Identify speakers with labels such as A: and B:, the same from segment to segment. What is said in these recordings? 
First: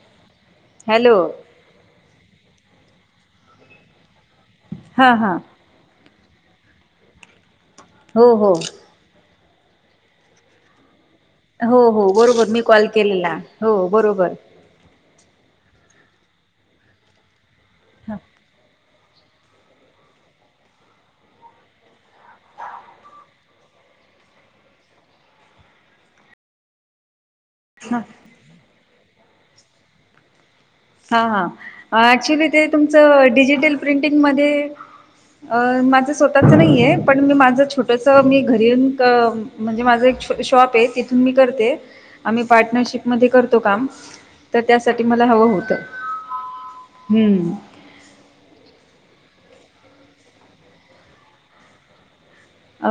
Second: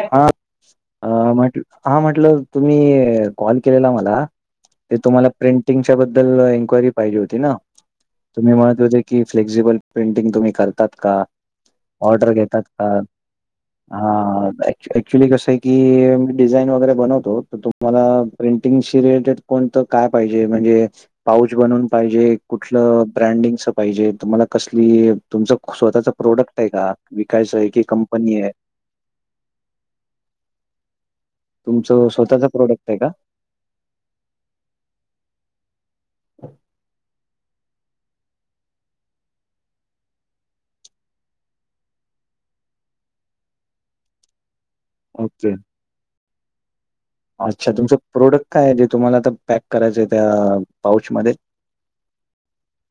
A: हा
B: हॅलो
A: म्हट हा म्हटलं तुम्ही कॉल केलेला मला ते
B: हा
A: तुम्हाला
B: हा
A: प्रिंटिंगच्या बद्दल एनक्वायरी पाहिजे होती ना
B: हो हो
A: तुम्ही म्हणत होते की फ्लेक्झिबल पेंटिंग तुम्ही करतात का [unintelligible]
B: हो हो
A: ऑर्डर
B: बरोबर मी
A: घेतात का
B: कॉल केलेला हो बरोबर
A: हा ऍक्च्युली कसं आहे की मी डिझाईन वगैरे बनवतो तर तुम्हाला प्रिंटिंग श रिलेटेड [unintelligible] कोणत काय पाहिजे म्हणजे [unintelligible] पाऊच बनवून पाहिजे कुठलं ब्रँडिंगच पाहिजे तुम्हाला कसली तुमचं स्वतःच प्रोडक्ट [unintelligible] य का विकायचं आहे की कंपनी आहे [unintelligible]
B: हा
A: तुमचं
B: हा
A: स्वतःच
B: ऍक्च्युली ते
A: प्रोडक्ट आहे का
B: तुमचं डिजिटल प्रिंटिंग म माझं स्वतःच नाही आहे पण मी माझ छट ोस मी घरी ये म्हणजे माझा एक शॉप आहे तिथून मी करते आम्ही पार्टनरशिप म करतो काम तर त्यासाठी मला
A: ओके
B: हवं होतं [unintelligible]
A: अच्छा तुमचं प्रोडक्ट काय आहे जे तुम्हाला आता पॅक करायचंय त्या पाउचमध्येध्ये
B: अ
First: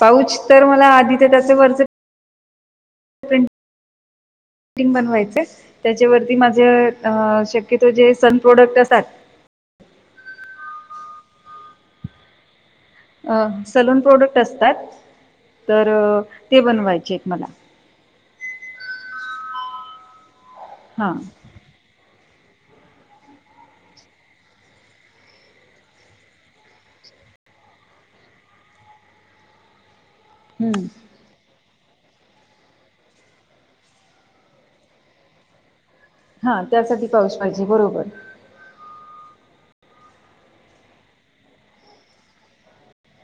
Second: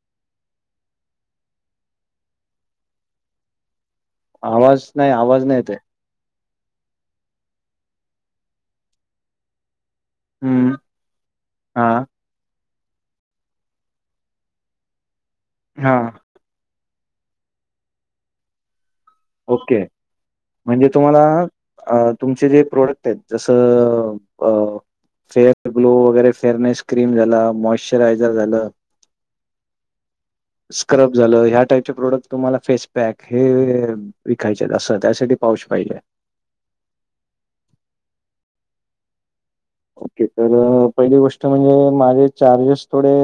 B: पाऊच तर मला आधी तर त्याच वरच
A: आवाज
B: िंग
A: नाही, आवाज
B: बनवायचे
A: नाही येत आहे.
B: त्याच्यावरती माझे अ शक्यतो जे सन प्रोडक्ट असतात
A: हम्म हा [unintelligible]
B: अ सलून प्रोडक्ट असतात तर
A: हां.
B: ते बनवायचे आहेत मला
A: ओके म्हणजे
B: हा
A: तुम्हाला [unintelligible] अ तुमचे जे प्रोडक्ट आहेत जसं फेअर ग्लो वगैरे फेअरनेस क्रीम झाला मॉइस्चरायझर झालं
B: हम्म
A: स्क्रब [unintelligible] झालं ह्या टाईपचे प्रोडक्ट तुम्हाला फेस पॅक हे विकायचे असं त्यासाठी पाऊच पाहिजे [unintelligible]
B: हा त्यासाठी पाऊस पाहिजे बरोबर [unintelligible]
A: ओके तर पहिली गोष्ट म्हणजे माझे चार्जेस थोडे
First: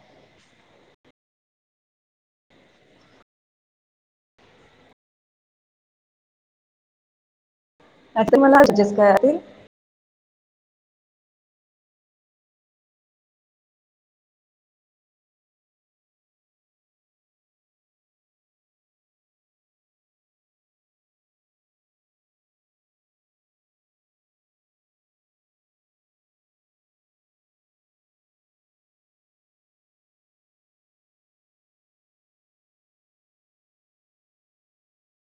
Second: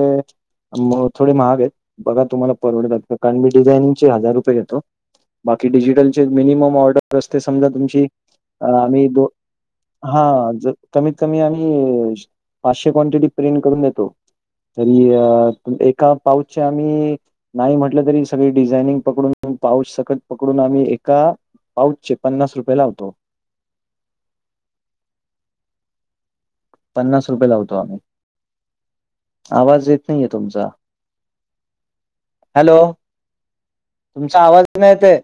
A: मग थोडे महाग आहेत बघा तुम्हाला परवडतात कारण मी डिझायनिंगचे हजार रुपये घेतो बाकी डिजिटलचे मिनिमम ऑर्डर असते समजा तुमची
B: आता मला जजेस
A: आम्ही
B: काय
A: दो
B: असेल
A: हा ज कमीत कमी आम्ही पाचशे क्वांटिटी प्रिंट करून देतो तरी अ एका पाऊचच्या आम्ही [unintelligible] नाही म्हटलं तरी सगळी डिझाइनिंग पकडून पाऊस सकट पकडून आम्ही एका पाऊच चे पन्नास रुपये लावतो. पन्नास रुपये लावतो आम्ही आवाज येत नाहीये तुमचा हॅलो तुमचा आवाज नाही येत.